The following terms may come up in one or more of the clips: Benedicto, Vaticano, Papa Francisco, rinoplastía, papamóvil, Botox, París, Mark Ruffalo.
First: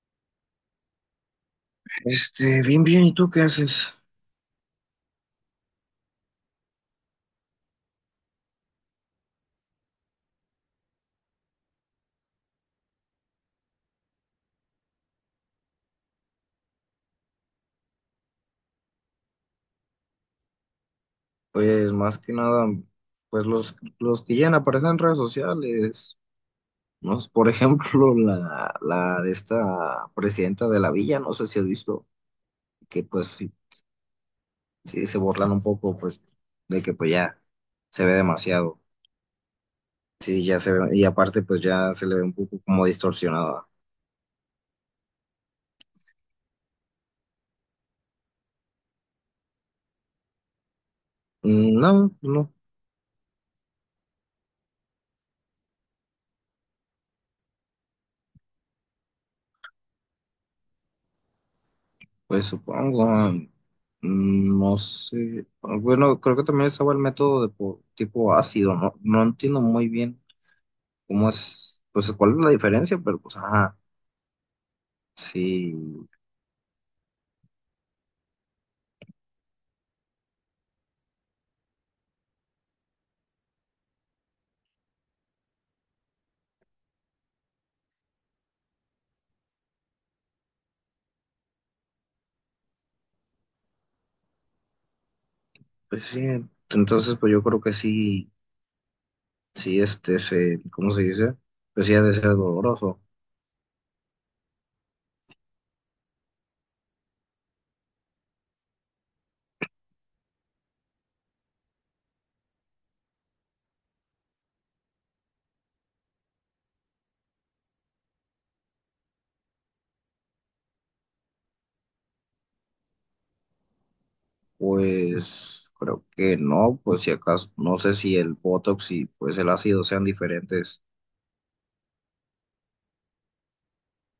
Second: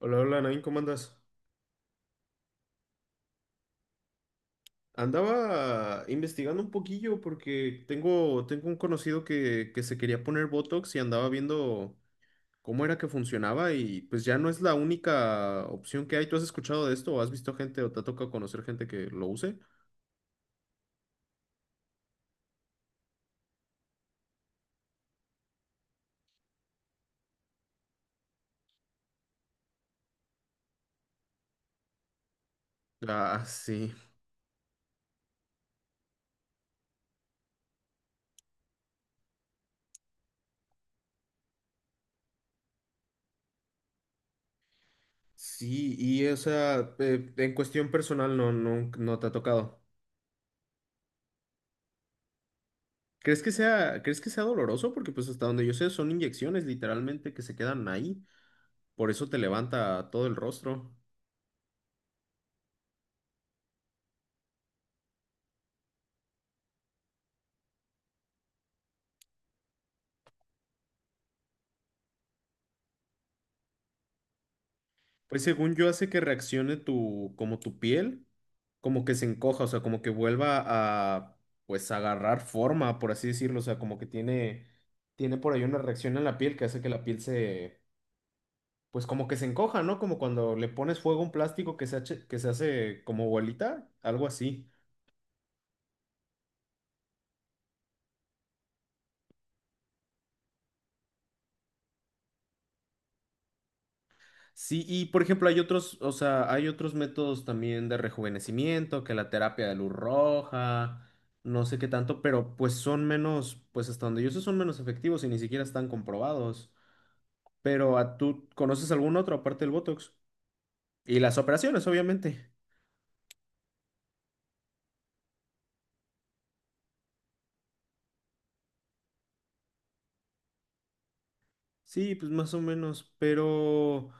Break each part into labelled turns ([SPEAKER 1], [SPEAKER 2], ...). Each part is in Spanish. [SPEAKER 1] Hola, hola, Nain, ¿cómo andas?
[SPEAKER 2] Bien, bien, ¿y tú qué haces?
[SPEAKER 1] Andaba investigando un poquillo porque tengo un conocido que se quería poner Botox y andaba viendo cómo era que funcionaba y pues ya no es la única opción que hay. ¿Tú has escuchado de esto o has visto gente o te ha tocado conocer gente que lo use?
[SPEAKER 2] Pues más que nada, pues los que ya aparecen en redes sociales, ¿no? Por ejemplo, la de esta presidenta de la villa, no sé si has visto, que pues
[SPEAKER 1] Ah,
[SPEAKER 2] sí,
[SPEAKER 1] sí.
[SPEAKER 2] sí se burlan un poco, pues, de que pues ya se ve demasiado. Sí, ya se ve, y aparte pues ya se le ve un poco como distorsionada.
[SPEAKER 1] Sí, y o sea, en cuestión personal no te ha tocado.
[SPEAKER 2] Mm, no, no.
[SPEAKER 1] Crees que sea doloroso? Porque pues hasta donde yo sé son inyecciones literalmente que se quedan ahí. Por eso te levanta todo el rostro.
[SPEAKER 2] Pues supongo, no sé. Bueno, creo que también estaba el método de tipo ácido, ¿no? No entiendo muy bien cómo es, pues cuál es la diferencia, pero pues ajá,
[SPEAKER 1] Pues según
[SPEAKER 2] sí,
[SPEAKER 1] yo hace que reaccione tu, como tu piel, como que se encoja, o sea, como que vuelva a, pues, agarrar forma, por así decirlo, o sea, como que tiene, tiene por ahí una reacción en la piel que hace que la piel se, pues, como que se encoja, ¿no? Como cuando le pones fuego a un plástico que se hace como bolita, algo así.
[SPEAKER 2] pues sí. Entonces, pues yo creo que sí, sí, ¿cómo se dice? Pues sí ha de ser doloroso.
[SPEAKER 1] Sí, y por ejemplo, hay otros, o sea, hay otros métodos también de rejuvenecimiento, que la terapia de luz roja, no sé qué tanto, pero pues son menos, pues hasta donde yo sé son menos efectivos y ni siquiera están comprobados. Pero ¿a tú conoces algún otro aparte del Botox? Y las operaciones, obviamente.
[SPEAKER 2] Pues creo que no, pues si acaso, no sé si el Botox y pues el ácido sean diferentes.
[SPEAKER 1] Sí, pues más o menos, pero...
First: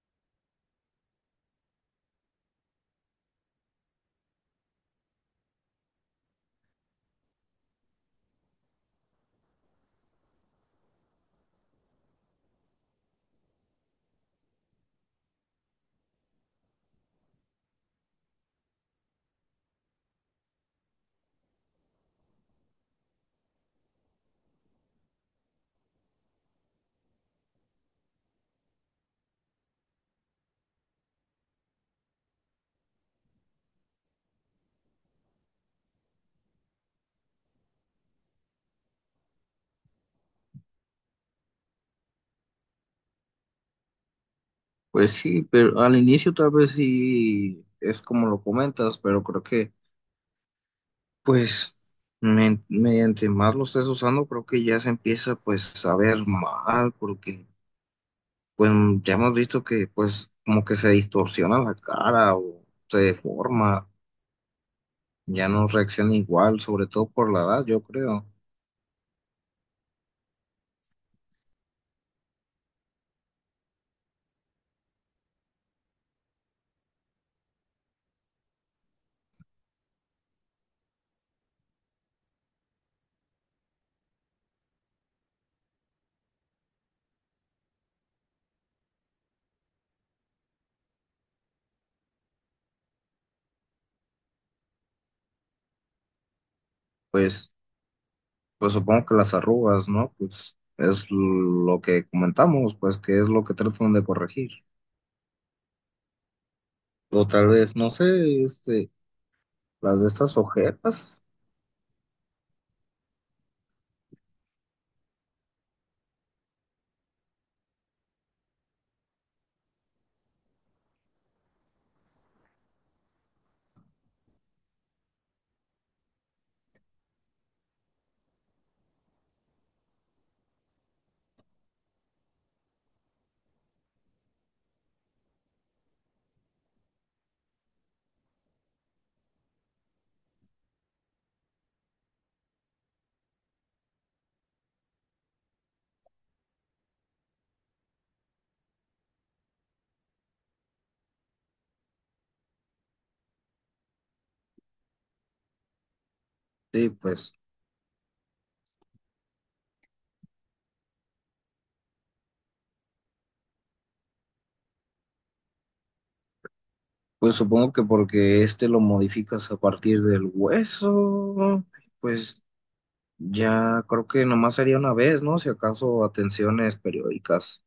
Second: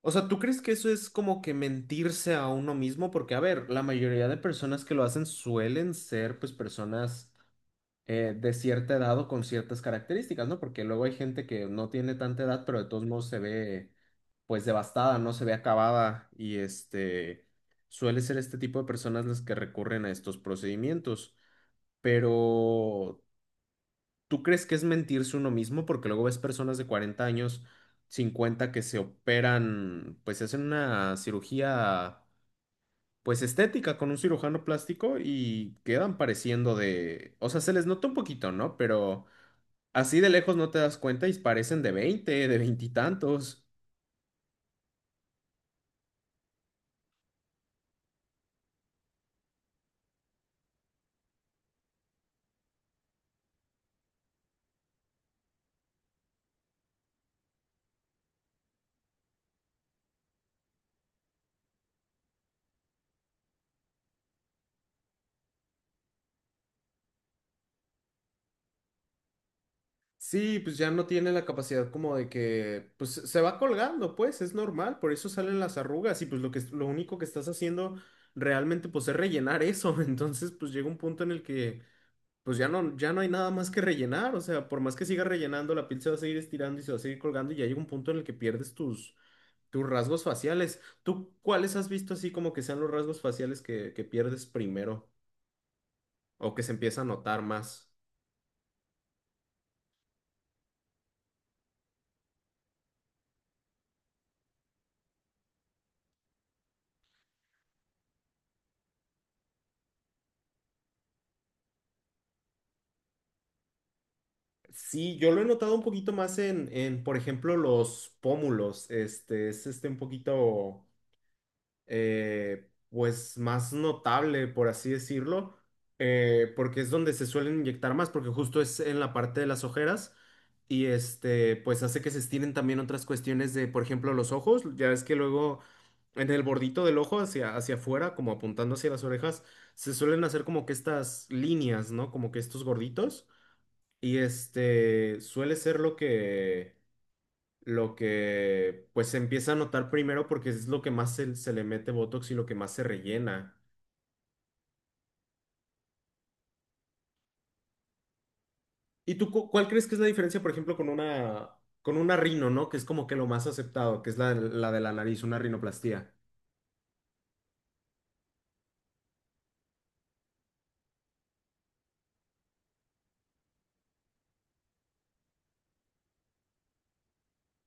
[SPEAKER 1] O sea, ¿tú crees que eso es como que mentirse a uno mismo? Porque, a ver, la mayoría de personas que lo hacen suelen ser pues personas de cierta edad o con ciertas características, ¿no? Porque luego hay gente que no tiene tanta edad, pero de todos modos se ve pues devastada, no se ve acabada y este suele ser este tipo de personas las que recurren a estos procedimientos. Pero ¿tú crees que es mentirse uno mismo? Porque luego ves personas de 40 años, 50 que se operan, pues se hacen una cirugía pues estética con un cirujano plástico y quedan pareciendo de, o sea, se les nota un poquito, ¿no? Pero así de lejos no te das cuenta y parecen de 20 de veintitantos.
[SPEAKER 2] Pues sí, pero al inicio tal vez sí es como lo comentas, pero creo que pues mediante más lo estés usando, creo que ya se empieza pues a ver mal, porque pues ya hemos visto que pues como que se distorsiona la cara o se deforma, ya no reacciona igual, sobre todo por la edad, yo creo.
[SPEAKER 1] Sí, pues ya no tiene la capacidad como de que, pues se va colgando, pues es normal, por eso salen las arrugas y pues lo único que estás haciendo realmente pues es rellenar eso, entonces pues llega un punto en el que pues ya no hay nada más que rellenar, o sea, por más que sigas rellenando, la piel se va a seguir estirando y se va a seguir colgando y ya llega un punto en el que pierdes tus rasgos faciales. ¿Tú cuáles has visto así como que sean los rasgos faciales que pierdes primero? O que se empieza a notar
[SPEAKER 2] Pues,
[SPEAKER 1] más.
[SPEAKER 2] pues supongo que las arrugas, ¿no? Pues es lo que comentamos, pues que es lo que tratan de corregir. O tal vez, no sé, este, las de estas ojeras,
[SPEAKER 1] Sí, yo lo he notado un poquito más por ejemplo, los pómulos. Este es un poquito, pues, más notable, por así decirlo, porque es donde se suelen inyectar más, porque justo es en la parte de las ojeras y este, pues, hace que se estiren también otras cuestiones de, por ejemplo, los ojos. Ya ves que luego en el bordito del ojo hacia afuera, como apuntando hacia las orejas, se suelen hacer como que estas líneas, ¿no? Como que estos gorditos. Y este suele ser lo que pues se empieza a notar primero porque es lo que más se le mete Botox y lo que más se rellena.
[SPEAKER 2] sí, pues.
[SPEAKER 1] ¿Y tú cuál crees que es la diferencia, por ejemplo, con una rino, ¿no? Que es como que lo más aceptado, que es la de la nariz, una rinoplastía.
[SPEAKER 2] Pues supongo que porque este lo modificas a partir del hueso, pues ya creo que nomás sería una vez, ¿no? Si acaso atenciones periódicas.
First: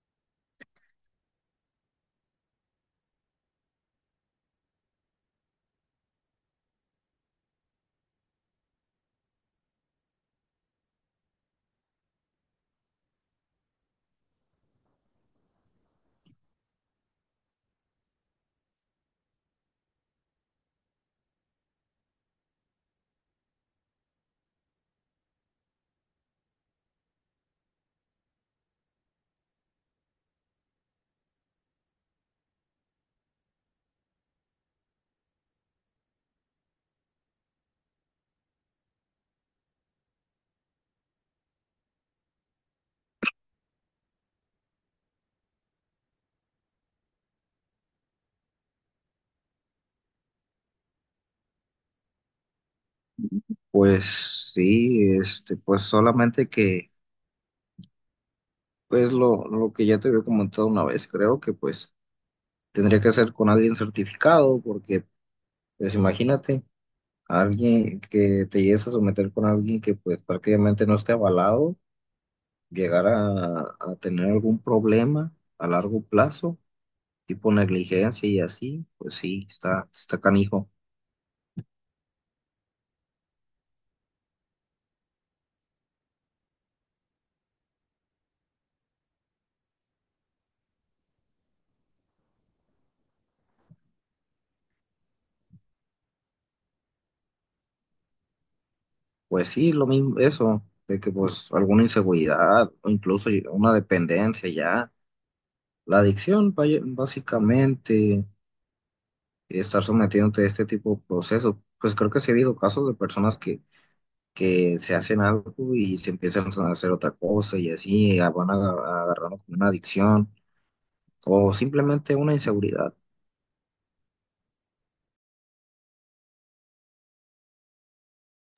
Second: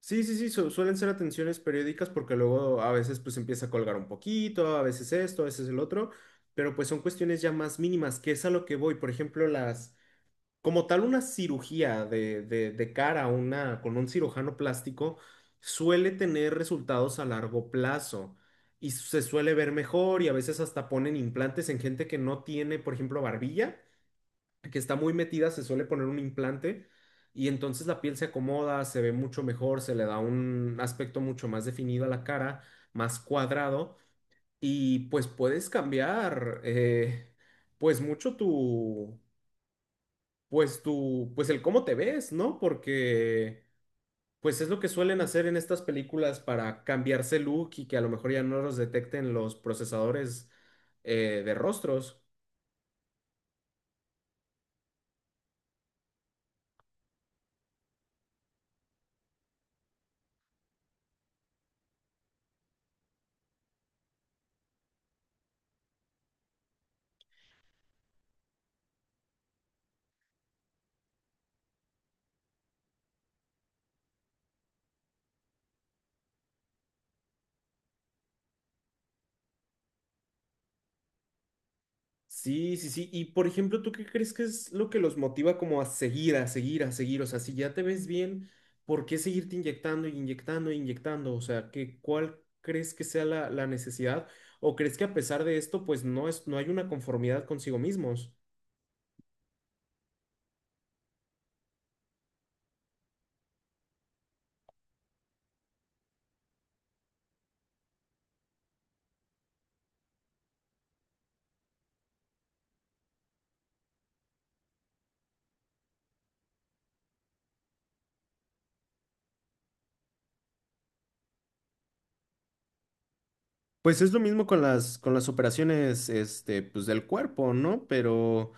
[SPEAKER 1] Sí, sí, sí, suelen ser atenciones periódicas porque luego a veces pues empieza a colgar un poquito, a veces esto, a veces el otro, pero pues son cuestiones ya más mínimas, que es a lo que voy. Por ejemplo, las... Como tal, una cirugía de, de cara a una, con un cirujano plástico suele tener resultados a largo plazo y se suele ver mejor y a veces hasta ponen implantes en gente que no tiene, por ejemplo, barbilla, que está muy metida, se suele poner un implante y entonces la piel se acomoda, se ve mucho mejor, se le da un aspecto mucho más definido a la cara, más cuadrado y pues puedes cambiar pues mucho, pues tu, pues el cómo te ves, ¿no? Porque pues es lo que suelen hacer en estas películas para cambiarse look y que a lo mejor ya no los detecten los procesadores, de rostros.
[SPEAKER 2] Pues sí, este, pues solamente que, pues lo que ya te había comentado una vez, creo que pues tendría que ser con alguien certificado, porque pues imagínate, alguien que te llegues a someter con alguien que pues prácticamente no esté avalado, llegar a tener algún problema a largo plazo. Tipo negligencia y así, pues sí, está canijo.
[SPEAKER 1] Sí, sí, sí. Y por ejemplo, ¿tú qué crees que es lo que los motiva como a seguir, a seguir, a seguir? O sea, si ya te ves bien, ¿por qué seguirte inyectando, inyectando, inyectando? O sea, ¿qué, cuál crees que sea la necesidad? ¿O crees que a pesar de esto, pues no es, no hay una conformidad consigo mismos?
[SPEAKER 2] Pues sí, lo mismo, eso, de que pues alguna inseguridad o incluso una dependencia ya, la adicción, básicamente, estar sometiéndote a este tipo de procesos, pues creo que sí ha habido casos de personas que se hacen algo y se empiezan a hacer otra cosa y así van agarrando como una adicción o simplemente una inseguridad.
[SPEAKER 1] Pues es lo mismo con con las operaciones, este, pues del cuerpo, ¿no? Pero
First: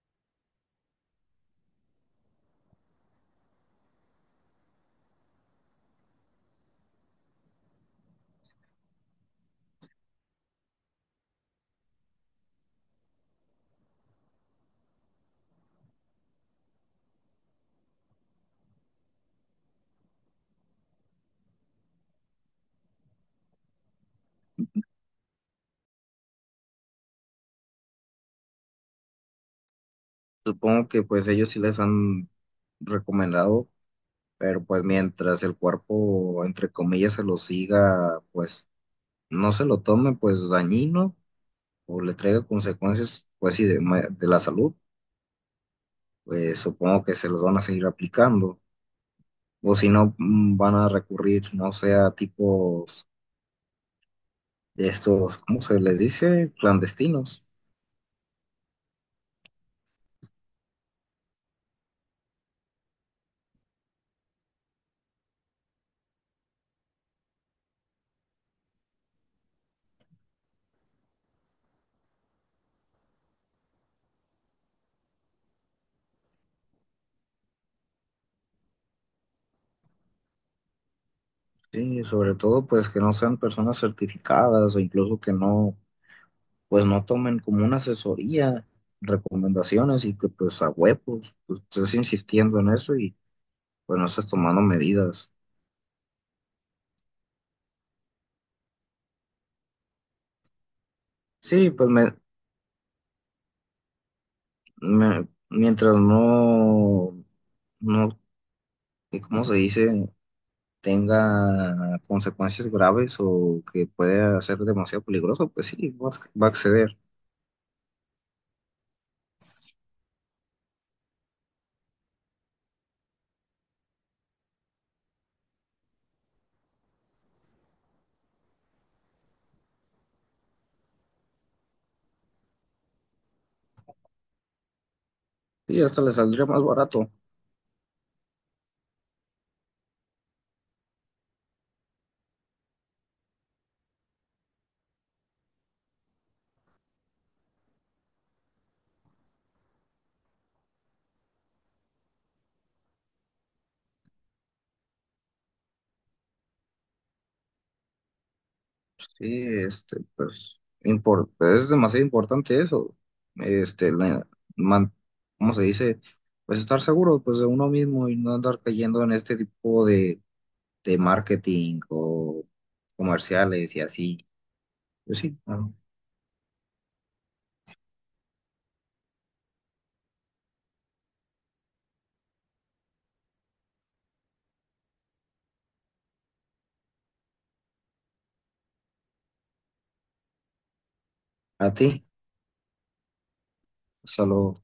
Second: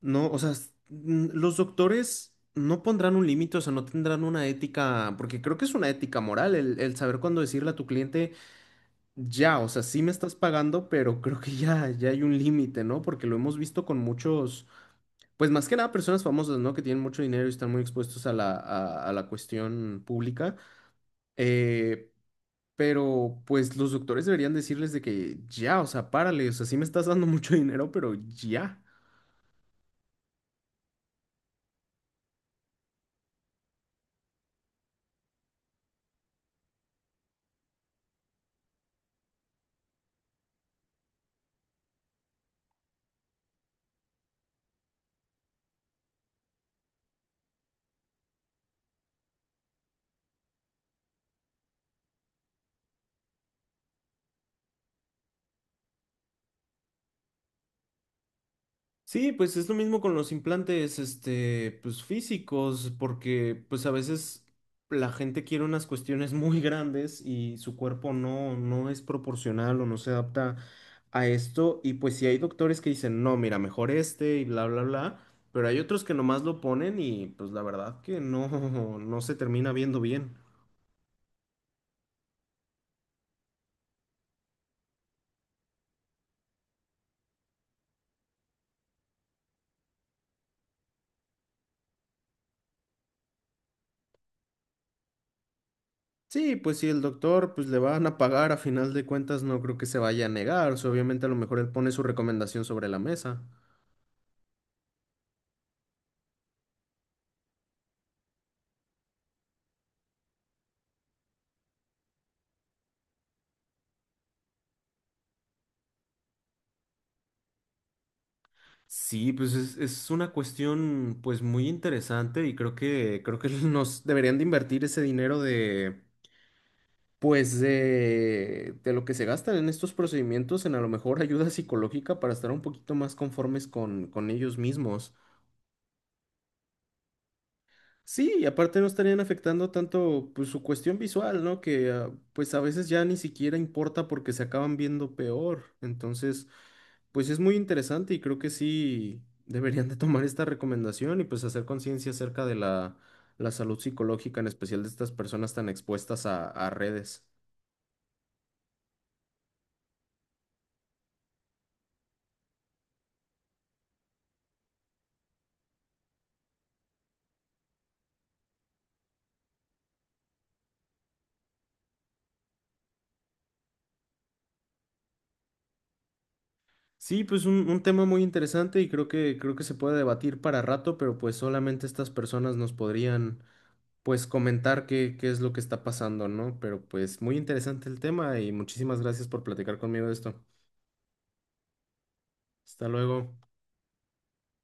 [SPEAKER 1] no, o sea, los doctores no pondrán un límite, o sea, no tendrán una ética, porque creo que es una ética moral el saber cuándo decirle a tu cliente, ya, o sea, sí me estás pagando, pero creo que ya, ya hay un límite, ¿no? Porque lo hemos visto con muchos, pues más que nada personas famosas, ¿no? Que tienen mucho dinero y están muy expuestos a a la cuestión pública. Eh, pero pues los doctores deberían decirles de que ya, o sea, párale, o sea, sí me estás dando mucho dinero, pero ya.
[SPEAKER 2] Supongo que pues ellos sí les han recomendado, pero pues mientras el cuerpo, entre comillas, se lo siga, pues no se lo tome, pues dañino o le traiga consecuencias, pues sí, de, de la salud, pues supongo que se los van a seguir aplicando, o si no, van a recurrir, no sé, a tipos de estos, ¿cómo se les dice? Clandestinos.
[SPEAKER 1] Sí, pues es lo mismo con los implantes, este, pues físicos, porque pues a veces la gente quiere unas cuestiones muy grandes y su cuerpo no es proporcional o no se adapta a esto. Y pues sí hay doctores que dicen, no, mira, mejor este y bla, bla, bla, pero hay otros que nomás lo ponen y pues la verdad que no, no se termina viendo bien.
[SPEAKER 2] Sí, sobre todo pues que no sean personas certificadas o incluso que no, pues no tomen como una asesoría, recomendaciones y que pues a huevos, pues estés insistiendo en eso y pues no estás tomando medidas.
[SPEAKER 1] Sí, pues si el doctor pues le van a pagar, a final de cuentas no creo que se vaya a negar. O sea, obviamente a lo mejor él
[SPEAKER 2] Sí,
[SPEAKER 1] pone su recomendación sobre la mesa.
[SPEAKER 2] mientras no, no, ¿y ¿cómo se dice? Tenga consecuencias graves o que pueda ser demasiado peligroso, pues sí, va a acceder.
[SPEAKER 1] Sí, pues es una cuestión pues muy interesante y creo que nos deberían de invertir ese dinero de pues de lo que se gastan en estos procedimientos en a lo mejor ayuda psicológica para estar un poquito más conformes con ellos mismos.
[SPEAKER 2] Y hasta le saldría más barato.
[SPEAKER 1] Sí, y aparte no estarían afectando tanto pues, su cuestión visual, ¿no? Que ah, pues a veces ya ni siquiera importa porque se acaban viendo peor. Entonces, pues es muy interesante y creo que sí deberían de tomar esta recomendación y pues hacer conciencia acerca de la salud psicológica, en especial de estas personas tan expuestas a redes.
[SPEAKER 2] Sí, este, pues, pues, es demasiado importante eso, este, la- man- ¿cómo se dice? Pues estar seguro, pues, de uno mismo y no andar cayendo en este tipo de marketing o comerciales y así. Pues sí,
[SPEAKER 1] Sí, pues un tema muy interesante y creo que se puede debatir para rato, pero pues solamente estas personas nos podrían pues comentar qué, qué es lo que está pasando, ¿no? Pero pues muy interesante el tema y muchísimas gracias por platicar conmigo de esto.
[SPEAKER 2] a ti,
[SPEAKER 1] Hasta luego.
[SPEAKER 2] solo